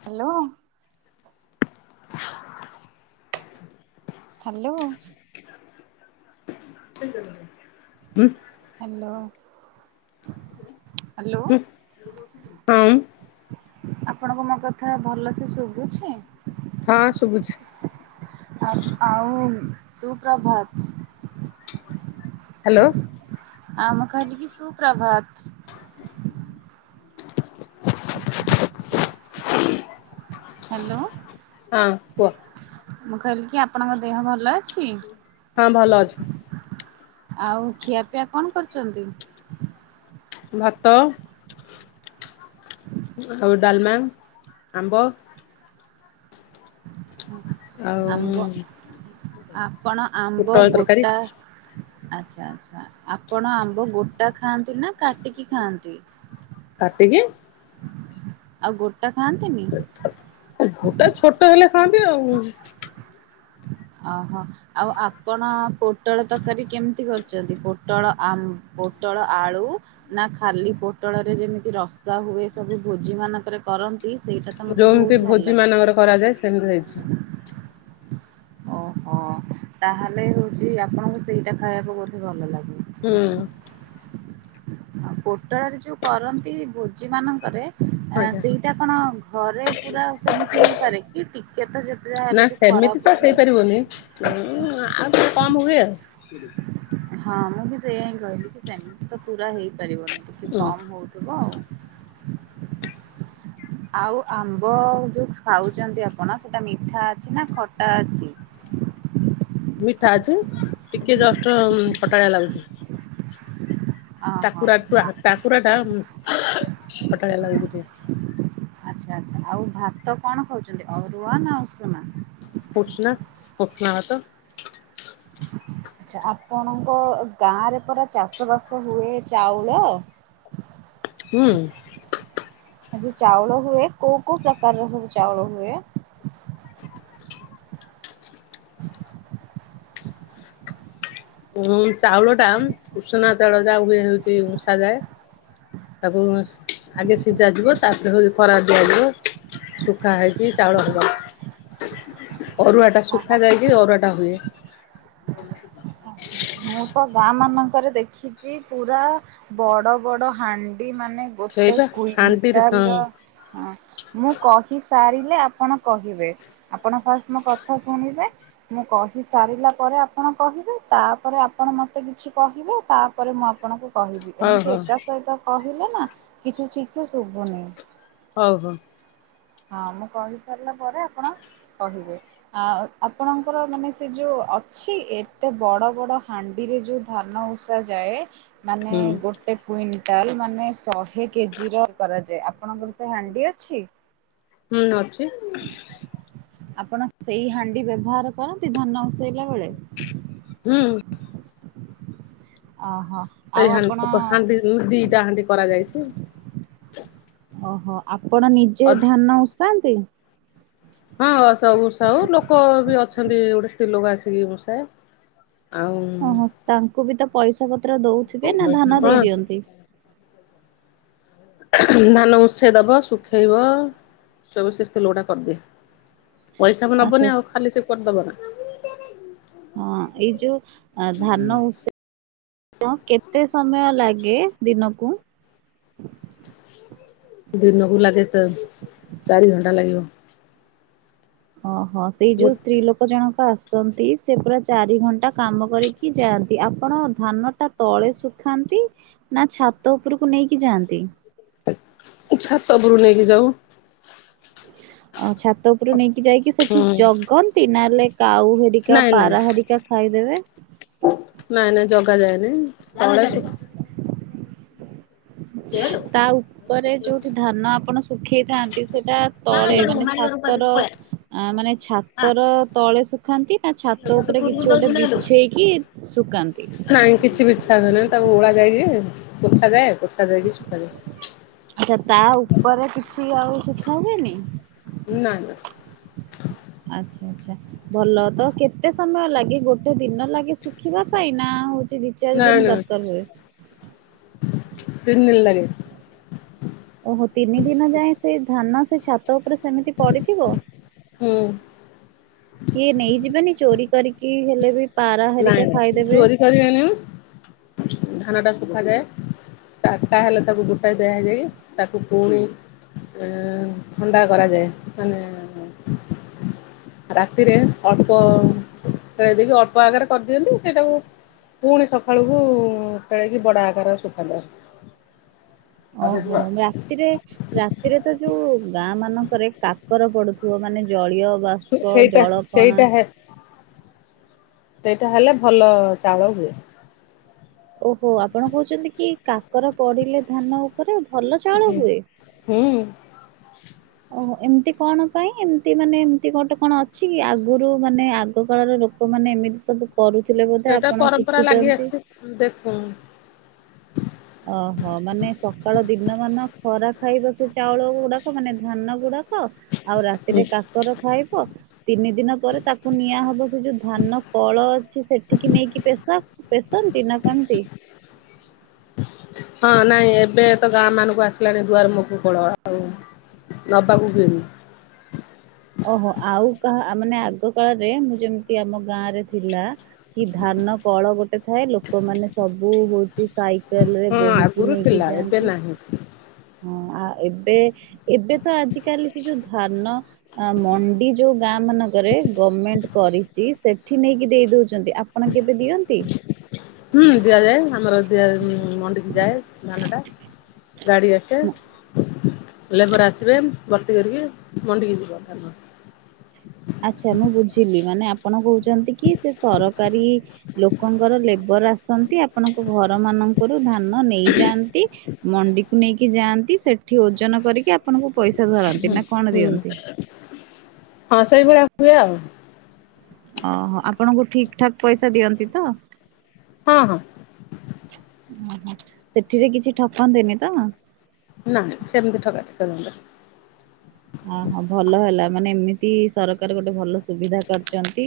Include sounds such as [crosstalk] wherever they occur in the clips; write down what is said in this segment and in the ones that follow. Hello. [inaudible] Hello. [inaudible] ଉଁ। Hello. ହୁଁ, ହମ୍। ଆପଣଙ୍କୁ ମୋ କଥା ଭଲ ସେ ଶୁଭୁଛିଁ? ହଁ, ଶୁଭୁଛି। ଆ-ଆଉ ସୁପ୍ରଭାତ। ହ୍ୟାଲୋ। ଆ ମୁଁ କହିଲି କି ସୁପ୍ରଭାତ। ହ୍ୟାଲୋ। ହଁ, କୁହ। ମୁଁ କହିଲି କି ଆପଣଙ୍କ ଦେହ ଭଲ ଅଛି? ହଁ, ଭଲ ଅଛି। ଆଉ ଖିଆପିଆ କଣ କରୁଚନ୍ତି? ଭାତ, ଆଉ ଡାଲମା, ଆମ୍ବ। ଆଉ ଆମ୍ବ, ଆପଣ ଆମ୍ବ ପୋଟଳ ତରକାରୀ ଗୋଟା ଆଚ୍ଛା, ଆଚ୍ଛା, ଆପଣ ଆମ୍ବ ଗୋ ଟା ଖାଆନ୍ତି ନା, କାଟିକି ଖାଆନ୍ତି? କାଟିକି ଆଉ ଗୋଟା ଖାଆନ୍ତିନି? ଘୋଟା ଛୋଟ ହେଲେ ଖାଆନ୍ତି ଆଉ। ଓହୋ! ଆଉ ଆପଣ ପୋଟଳ ତକାରୀ କେମିତି କରିଚନ୍ତି? ପୋଟଳ ଆମ୍ ପୋଟଳ ଆଳୁ ନା ଖାଲି ପୋଟଳରେ ଯେମିତି ରସା ହୁଏ, ସବୁ ଭୋଜି ମାନଙ୍କରେ କରନ୍ତ ଏ ସେଇଟା ତ ମତେ ଯୋଉମିତି ବହୁତ୍ ଭଲ ଭୋଜି ଲାଗେ। ମାନଙ୍କର କରାଯାଏ ସେମ୍ ଦି ହୋଇଛି। ଓହୋଁ, ତାହେଲେ ହଉଛି ଆପଣଙ୍କୁ ସେଇଟା ଖାଇବାକୁ ବୋଧେ, ଭଲ ଲାଗେ। ହୁଁ। [inaudible] ପୋଟଳରେ ଯୋଉ କରନ୍ତି ଭୋଜି ମାନଙ୍କରେ, ଏଁ ଆଜ୍ଞା ସେଇଟା କଣ ଘରେ ପୁରା ସେମିତି ହେଇପାରେ କି? ଟିକେ ତ ଯେତେ ଯାହା ହେଲେ ବି ଖରାପ। [unintelligible] କି ବନି, ଉଁ ଆଉ ଟିକେ କମ୍ ହୁଏ ଆଉ। ହଁ, ମୁଁ ବି ସେଇୟା ହିଁ କହିଲି, କି ସେମିତି ତ ପୁରା ହେଇପାରିବନି ଟିକେ ଉଁ କମ୍ ହଉ [inaudible] ଆଉ ଆମ୍ବ ଯୋଉ ଖାଉଚନ୍ତି ଆପଣ ସେଟା ମିଠା ଅଛିନା ଖଟା ଅଛି? ମିଠା ଅଛି ଟିକେ ଜଷ୍ଟ ଖଟାଳିଆ ଲାଗୁଚି। ଓହୋ ଟାକୁରା ଟୁଆ ଟାକୁରାଟା ଖଟାଳିଆ ଲାଗୁଚି ଟିକେ। ଆଚ୍ଛା ଆଚ୍ଛା ଆଉ ଭାତ କଣ ଖାଉଚନ୍ତି ଅରୁଆନା ଉଷୁନା? ଉସୁନା ଉସୁନା ଭାତ। [inaudible] ଆଚ୍ଛା ଆପଣଙ୍କ ଗାଁରେ ପରା ଚାଷ ବାସ ହୁଏ ଚାଉଳ? ହୁଁ। ଯୋଉ ଚାଉଳ ହୁଏ କୋଉ କୋଉ ପ୍ରକାରର ସବୁ ଚାଉଳ ହୁଏ? ଉଁ ଚାଉଳ ଟା ଉଷୁନା ଚାଉଳ ଯାହୁଏ ହଉଚି ଉଷା ଯାଏ। ତାକୁ ଆଗେ ସିଝ ଯିବ ତାପରେ ହଉ ଖରାରେ ଦିଆଯିବ। ଶୁଖା ହେଇକି ଚାଉଳ ହବ ଅରୁଆଟା ଓହୋ ଶୁଖା ଯାଇକି ଅରୁଆଟା ହୁଏ। ଆଚ୍ଛା [inaudible] ମୁଁ ତ ଗାଁ ମାନଙ୍କରେ ଦେଖିଛି ପୁରା ବଡ଼ ବଡ଼ ହାଣ୍ଡି ମାନେ ଗୋଟେ ସେଇପା ହାଣ୍ଡିରେ ହଁ କୁଇଣ୍ଟାଲର ଅଁ ମୁଁ କହି ସାରିଲେ ଆପଣ କହିବେ ଆପଣ ଫାଷ୍ଟ ମୋ କଥା ଶୁଣିବେ ମୁଁ କହି ସାରିଲା ପରେ ଆପଣ କହିବେ ତା ତାପରେ ଆପଣ ମତେ କିଛି କହିବେ ତାପରେ ମୁଁ ଆପଣଙ୍କୁ କହିବି ହଉ ଏମିତି ହଉ ଏକା ସହିତ କହିଲେନା କିଛି ଠିକସେ ଶୁବୁନି। ହଉ ହଉ। ହଁ ମୁଁ କହିସାରିଲା ପରେ ଆପଣ କହିବେ। ଆ ଆପଣଙ୍କର ମାନେ ସେଯୋଉ ଅଛି ଏତେ ବଡ଼ ବଡ଼ ହାଣ୍ଡିରେ ଯୋଉ ଧାନ ଉଷା ଯାଏ ମାନେ ହୁଁ। ଗୋଟେ କୁଇଣ୍ଟାଲ ମାନେ ଶ ହେ କେଜିର କରାଯାଏ ଆପଣଙ୍କର ସେହାଣ୍ଡି ଅଛି? ହୁଁ ଅଛି। ଆପଣ ସେଇ ହାଣ୍ଡି ବ୍ୟବହାର କରନ୍ତି ଧାନ ଓସେଇଲା ବେଳେ? ହୁଁ। ଓହୋ ଆଉ ଆପଣ ଉଁ ଦିଟା ହଣ୍ଡି କରାଯାଇଛି। ଓହୋ ଆପଣ ନିଜେ ଅ ଧାନ ଉସାନ୍ତି? ହଁ ଉଷାଉ ଲୋକବି ଅଛନ୍ତି ଗୋଟେ ସ୍ତ୍ରୀ ଲୋକ ଆସିକି ଉଷାଏ। ଆଉ ତାଙ୍କୁବିତ ପଇସା ପତ୍ର ଦଉଥିବେ ନାଧାନ ଦେଇ ହଁ ଦିଅନ୍ତି? ଧାନ ଉଷେଇ ଦବ ଶୁଖେଇବ ସବୁ ସେସ୍ତ୍ରୀ ଲୋକଟା କରିଦିଏ। ପଇସାବି ଆଚ୍ଛା ନବନି ଆଉ ଖାଲିସେ କରିଦବନା। ହଁ ଏଇ ଯୋଉ ଆଁ ଧାନ ଉଷା କେତେ ସମୟ ଲାଗେ ଦିନକୁ? ଦିନକୁ ଲାଗେ ତ ଚାରି ଘଣ୍ଟା ଲାଗିବ। ଓହୋ ସେଇ ଗୋ ଯୋଉ ସ୍ତ୍ରୀ ଲୋକ କ ଜଣକ ଆସନ୍ତି ସେପୁରା ଚାରି ଘଣ୍ଟା କାମ କରିକି ଯାଆନ୍ତି ଆପଣ ଧାନଟା ତଳେ ଶୁଖାନ୍ତି ନାଛାତ ଉପରକୁ ନେଇକି ଯାଆନ୍ତି? ଛାତ ଉପରକୁ ନେଇକି ଯାଉ। ଆଉ ଛାତ ତା ଉପରୁ ନେଇକି ଯାଇକି ହୁଁ ସେଠି ଜଗନ୍ତି ନହେଲେ କାଉ ହେରିକା ନାଇଁ ନାଇଁ ପାରା ହେରିକା ଖାଇଦେବେ? ନାଇଁ ନାଇଁ ଜଗା ଯାଏନାଇଁ [unintelligible] ତା ଉପରେ ଯୋଉଠି ଧାନ ଆପଣ ଶୁଖେଇଥାନ୍ତି ସେଟା ତଳେ ମାନେ ଛାତର ଅଁ ମାନେ ଛାତର ତଳେ ଶୁଖାନ୍ତି ନାଛାତ ଉପରେ କିଛି ଗୋଟେ ବିଛେଇକି ଶୁକାନ୍ତି? ନାଇଁ କିଛି ବିଚ୍ଛା ହୁଏ ନାହିଁ ତାକୁ ଓଳା ଯାଇକି ପୋଛା ଯାଏ ପୋଛା ଯାଇକି ସୁୁଖାଯାଏ। ଆଚ୍ଛା ତାଉପରେ କିଛି ଆଉ ଶୁଖା ହୁଏନି? ନା ନା। ଆଚ୍ଛା ଆଚ୍ଛା ଭଲ ତକେତେ ସମୟ ଲାଗେ ଗୋ ଗୋଟେ ଦିନ ଲାଗେ ଶୁଖିବା ପାଇଁ ନାହଉଚି ଦି ଚାରି ଦିନ୍ ଦରକାର୍ ହୁଏ? ତିନିଦିନି ଲାଗେ। ଓହୋ ତିନି ଦିନ ଯାଏ ସେଧାନ ସେଛାତ ଉପରେ ସେମିତି ପଡ଼ିଥିବ? ହୁଁ। କିଏ ନେଇଯିବେନି ଚୋରି କରିକି ହେଲେବି ପାରା ହରିକା ଖାଇଦେବେ? [unintelligible] ଧାନଟା ଶୁଖାଯାଏ। ଚାରିଟା ହେଲେ ତାକୁ ଗୋଟା ଦଆଯାଇ ତାକୁ ପୁଣି ଆ ଥଣ୍ଡା କରାଯାଏ ମାନେ ରାତିରେ ଅଳ୍ପ ଖେଳେଇ ଦେଇକି ଅଳ୍ପ ଆଗରେ କରିଦିଅନ୍ତି ସେଇଟାକୁ ପୁଣି ସକାଳକୁ ଖେଳେଇକି ବଡ଼ ଆକାରରେ ସୁଖାଯାଏ ଓହୋ ରାତିରେ ରାତିରେତ ଯୋଉ ଗାଁ ମାନଙ୍କରେ କାକର ପଡ଼ୁଥିବ ମାନେ ଜଳୀୟ ସେ ବାଷ୍ପ ସେଇଟା ଜଳ କଣା ସେଇଟା ହେ ସେଇଟା ହେଲେ ଭଲ ଚାଉଳ ହୁଏ। ଓହୋ ଆପଣ କହୁଚନ୍ତିକି କାକର ପଡ଼ିଲେ ଧାନ ଉପରେ ଭଲ ଚାଉଳ ହୁଁ ହୁଏ। ହୁଁ। ଓହୋ ଏମିତି କଣ ପାଇଁ ଏମିତି ମାନେ ଏମିତି ଗୋଟେ କଣ ଅଛିକି ଆଗରୁ ମାନେ ଆଗ କାଳର ଲୋ ଲୋକମାନେ ଏମିତି ସବୁ କରୁଥିଲେ ବୋଧେ ଆପଣ ଶିଖିଚନ୍ତି। ଦେଖ ଓହୋ ମାନେ ସକାଳ ଦିନ ମାନ ଖରା ଖାଇବ ସେଚାଉଳ ଗୁଡ଼ାକ ମାନେ ଧାନ ଗୁଡ଼ାକ ଆଉ ରାତିରେ କାକର ଖାଇବ ତିନି ଦିନ ପରେ ତାକୁ ନିଆହବ ସେଯୋଉ ଧାନ କଳ ଅଛି ସେଠିକି ନେଇକି ପେଶ ପେଶନ୍ତି ନା କେମିତି? ହଁ ନାଇଁ ଏବେତ ଗାଁ ମାନଙ୍କୁ ଆସିଲାଣି ଦୁଆର ମୁହକୁ କୋଳ ଆଉ ନବାକୁ ହୁଏନି। ଓହୋ ଆଉ କାହା ମାନେ ଆଗ କାଳରେ ମୁଁ ଯେମିତି ଆମ ଗାଁରେ ଥିଲା କି ଧାନ କଳ ଗୋଟେ ଥାଏ ଲୋକମାନେ ସବୁ ହୁ ସାଇକେଲରେ ହଁ ବୋହିକି ଆଗରୁ ନେଇକି ଥିଲା ଏବେ ଯାଆନ୍ତି ନାହିଁ। ହଁ ଆ ଏବେ ଏବେତ ଆ ଆଜି କାଲି ସେଯୋଉ ଧାନ ଅଁ ମଣ୍ଡି ଯୋଉ ଗାଁ ମାନ କରେ ଗମେଣ୍ଟ କରିଚି ସେଠି ନେଇକି ଦେଇ ଦଉଚନ୍ତି ଆପଣ କେବେ ଦିଅନ୍ତି? ହୁଁ ଦିଆଯାଏ ଆମର ଆ ମଣ୍ଡିିକି ଯାଏ ଧାନଟା ଗାଡ଼ି ଆସେ ଲେବର ଆସିବେ ଭର୍ତ୍ତି କରିକି ମଣ୍ଡିକି ଯିବ ଧାନ। ଆଚ୍ଛା ମୁଁ ବୁଝିଲି ମାନେ ଆପଣ କହୁଚନ୍ତିକି ସେ ସରକାରୀ ଲୋକଙ୍କର ଲେବର ଆସନ୍ତି ଆପଣଙ୍କ ଘର ମାନଙ୍କରୁ ଧାନ ନେଇଯାଆନ୍ତି ମଣ୍ଡିକୁ ନେଇକି ଯାଆନ୍ତି ସେଠି ଓଜନ କରିକି ଆପଣଙ୍କୁ ପଇସା ଧରନ୍ତି ନା କଣ ହୁଁ ଦିଅନ୍ତି? ହଁ ସେଇ ଭଳିଆ ହୁଏ ଆଉ। ଅ ହ ଆପଣଙ୍କୁ ଠିକ୍ ଠାକ୍ ପଇସା ଦିଅନ୍ତି ତ? ହଁ ହଁ। ଉଁ ହୁଁ ସେଥିରେ କିଛି ଠକନ୍ତିନି ତ। ନାଇ ସେମିତି ଠକା ଠକି କରନ୍ତିନି। ଅହୋ ଭଲ ହେଲା ମାନେ ଏମିତି ସରକାର ଗୋଟେ ଭଲ ସୁବିଧା କରଚନ୍ତି।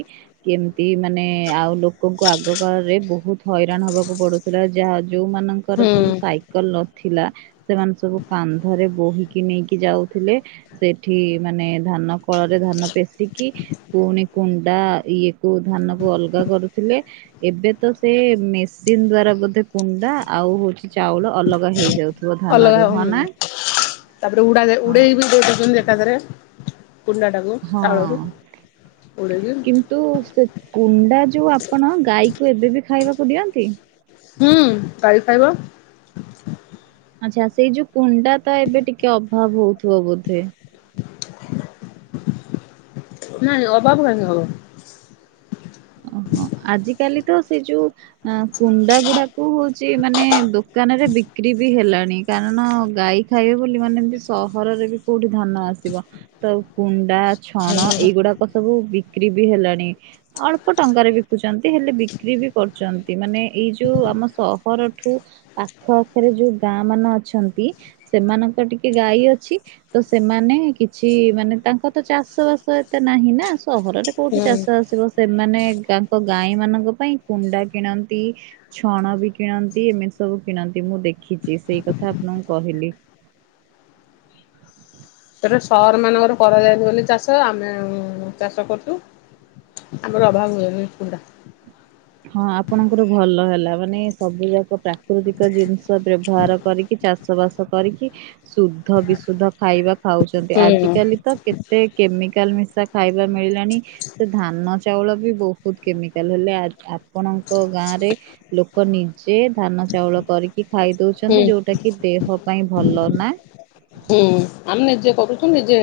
କେମତି ମାନେ ଆଉ ଲୋକଙ୍କୁ ଆଗ କାଳରେ ବହୁତ ହଇରାଣ ହବାକୁ ପଡୁଥିଲା ଯାହା ଯୋଉମାନଙ୍କ ର ହୁଁ ସବୁ ସାଇକେଲ ନଥିଲା ସେମାନେ ସବୁ କାନ୍ଧରେ ବୋହି କି ନେଇକି ଯାଉଥିଲେ ସେଠି ମାନେ ଧାନ କଳରେ ଧାନ ପେେଶିକି ପୁଣି କୁଣ୍ଡା ଇଏ କୁ ଧାନକୁ ଅଲଗା କରୁଥିଲେ। ଏବେ ତ ସେ ମେସିନ ଦ୍ଵାରା ବୋଧେ କୁଣ୍ଡା ଆଉ ହଉଛି। ଚାଉଳ ଅଲଗା ହେଇଯାଉଥିବ ଧାନ ଅଲଗା ରୁ ହୁଁ ହଁ ନା? ତାପରେ ଉଡା ହଁ ଉଡେଇବି ଦେଇଦଉଛନ୍ତି ଏକାଥରେ। କୁଣ୍ଡାଡାକୁ ଚାଉଳରୁ ଉଡେଇକି ତୁ ସେ କୁଣ୍ଡା ଯୋଉ ଆପଣ ଗାଈକୁ ଏବେ ବି ଖାଇବାକୁ ଦିଅନ୍ତି? ହୁଁ ଗାଈ ଖାଇବ। ଆଚ୍ଛା ସେଇ ଯୋଉ କୁଣ୍ଡା ତା ଏବେ ଟିକେ ଅଭାବ ହଉଥିବ ବୋଧେ। ନାଇଁ ଅଭାବ କାହିଁକି ହବ? ଓହୋ ଆଜିକାଲି ତ ସେ ଯୋଉ ଆ କୁଣ୍ଡା ଗୁଡାକୁ ହଉଛି ମାନେ ଦୋକାନରେ ବିକ୍ରି ବି ହେଲାଣି କାରଣ ଗାଈ ଖାଇବେ ବୋଲି ମାନେ ଏମତି ସହରରେ ବି କୋଉଠି ଧାନ ଆସିବ ତ କୁଣ୍ଡା ଛଣ ଏଇଗୁଡାକ ସବୁ ବିକ୍ରି ବି ହେଲାଣି ଆ ପ ଟଙ୍କାରେ ବିକୁଛନ୍ତି ହେଲେ ବିକ୍ରି ବି କରୁଛନ୍ତି ମାନେ ଏଇ ଯୋଉ ଆମ ସହରଠୁ ପାଖ ଆଖରେ ଯୋଉ ଗାଁ ମାନ ଅଛନ୍ତି। ସେମାନଙ୍କ ଟିକେ ଗାଈ ଅଛି ତ ସେମାନେ କିଛି ମାନେ ତାଙ୍କ ତ ଚାଷ ବାସ ଏତେ ନାହିଁ ନା। ସହରରେ କୋଉଠି ହୁଁ। ଚାଷ ଆସିବ। ମାନେ ତାଙ୍କ ଗାଈ ମାନଙ୍କ ପାଇଁ କୁଣ୍ଡା କିଣନ୍ତି। ଛଣ ବି କିଣନ୍ତି ଏମିତି ସବୁ କିଣନ୍ତି ମୁଁ ଦେଖିଚି ସେଇ କଥା ଆପଣଙ୍କୁ କହିଲି। ତାପରେ ସଅର ମାନଙ୍କର କରାଯାଏନି ବୋଲି ଚାଷ ଆମେ ଚାଷ କରୁଚୁ। ଆମର ଅଭାବ ହୁଏନି କୁଣ୍ଡା। ହଁ ଆପଣଙ୍କର ଭଲ ହେଲା ମାନେ ସବୁ ଯାକ ପ୍ରାକୃତିକ ଜିନିଷ ବ୍ୟବହାର କରି କି ଚାଷ ବାସ କରିକି ଶୁଦ୍ଧ ବିଶୁଦ୍ଧ ଖାଇବା ଖାଉଚନ୍ତି ହୁଁ ଆଜିକାଲି ତ କେ ତେ କେମିକାଲ ମିଶା ଖାଇବା ମିଳିଲାଣି ସେ ଧାନ ଚାଉଳ ବି ବହୁ ହୁତ୍ କେମିକାଲ ହେଲେ ଆପଣଙ୍କ ଗାଁରେ ଲୋ ଲୋକ ନିଜେ ଧାନ ଚାଉଳ କରିକି ଖାଇ ହୁଁ ଦଉଚନ୍ତି ଯୋଉଟା କି ଦେହ ପାଇଁ ଭଲ ନା। ହୁଁ ଆମେ ନିଜେ କରୁଚୁ ନିଜେ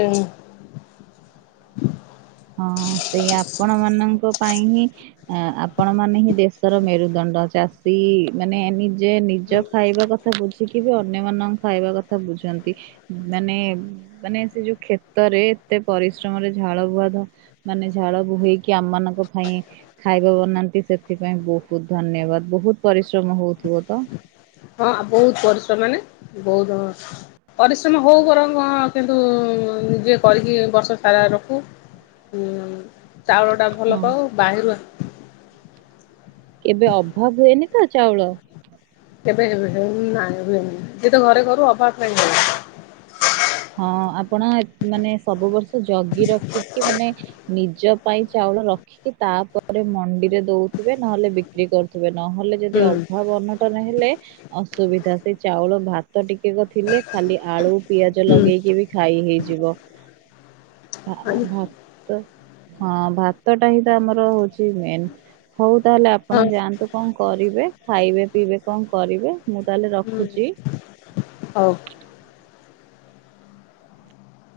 ହଁ ସେୟା ଆପଣ ମାନଙ୍କ ପାଇଁ ହିଁ ଅ ଆପଣ ମାନେ ହିଁ ଦେଶର ମେରୁଦଣ୍ଡ ଚାଷୀ ମାନେ ନିଜେ ନିଜ ଖାଇବା କଥା ବୁଝିକି ବି ଅନ୍ୟମାନାନଙ୍କ ଖାଇବା କଥା ବୁଝନ୍ତି ମାନେ ମାନେ ସେ ଯୋଉ କ୍ଷେତରେ ଏତେ ପରିଶ୍ରମରେ ଝାଳ ବୁଆ ଧ ମାନେ ଝାଳ ବୋହେଇକି ଆମମାନଙ୍କ ଫାଇଁ ଖାଇବା ବନାନ୍ତି ସେଥିପାଇଁ ବହୁତ୍ ଧନ୍ୟବାଦ ବହୁତ୍ ପରିଶ୍ରମ ହଉଥିବ ତ? ହଁ ବହୁତ୍ ପରିଶ୍ରମ ମାନେ ବହୁତ୍ ହଁ ପରିଶ୍ରମ ହଉ ବରଂ କିନ୍ତୁ ନିଜେ କରିକି ବର୍ଷ ସାରା ରଖୁ। ହୁଁ ଚାଉଳ ଟା ଭଲ ହଁ। ପାଉ ବାରିରୁ ଆ କେବେ ଅଭାବ୍ ହୁଏନି ତ ଚାଉଳ? କେବେ ହେ ନାଇଁ ହୁଏନି ସିଏତ ଘରେ କରୁ ଅଭାବ କାଇଁ ହେବ। ହଁ ଆପଣ ମାନେ ସବୁ ବର୍ଷ ଜଗି ରଖିକି ମାନେ ନିଜ ପାଇଁ ଚାଉଳ ରଖିକି ତାପରେ ମଣ୍ଡିରେ ଦଉଥିବେ ନହେଲେ ବିକ୍ରି କରୁଥିବେ ନହେଲେ ଯଦି ହୁଁ। ଅଭାବ ଅନଟନ ହେଲେ ଅସୁବିଧା ସେଇ ଚାଉଳ ଭାତ ଟିକେକ ଥିଲେ ଖାଲି ଆଳୁ ପିଆଜ ହୁଁ। ଲଗେଇକିବି ଖାଇ ହେଇଯିବ। ଆ ଭାତ ହଁ ଭାତଟା ହିଁ ତ ଆମର ହଉଚି ମେନ୍। ହଉ ତାହେଲେ ହଁ ଆପଣ ଯାଆନ୍ତୁ କଣ କରିବେ ଖାଇବେ ପିଇବେ କଣ କରିବେ ମୁଁ ତାହେଲେ ର ହୁଁ ହଉ। [inaudible]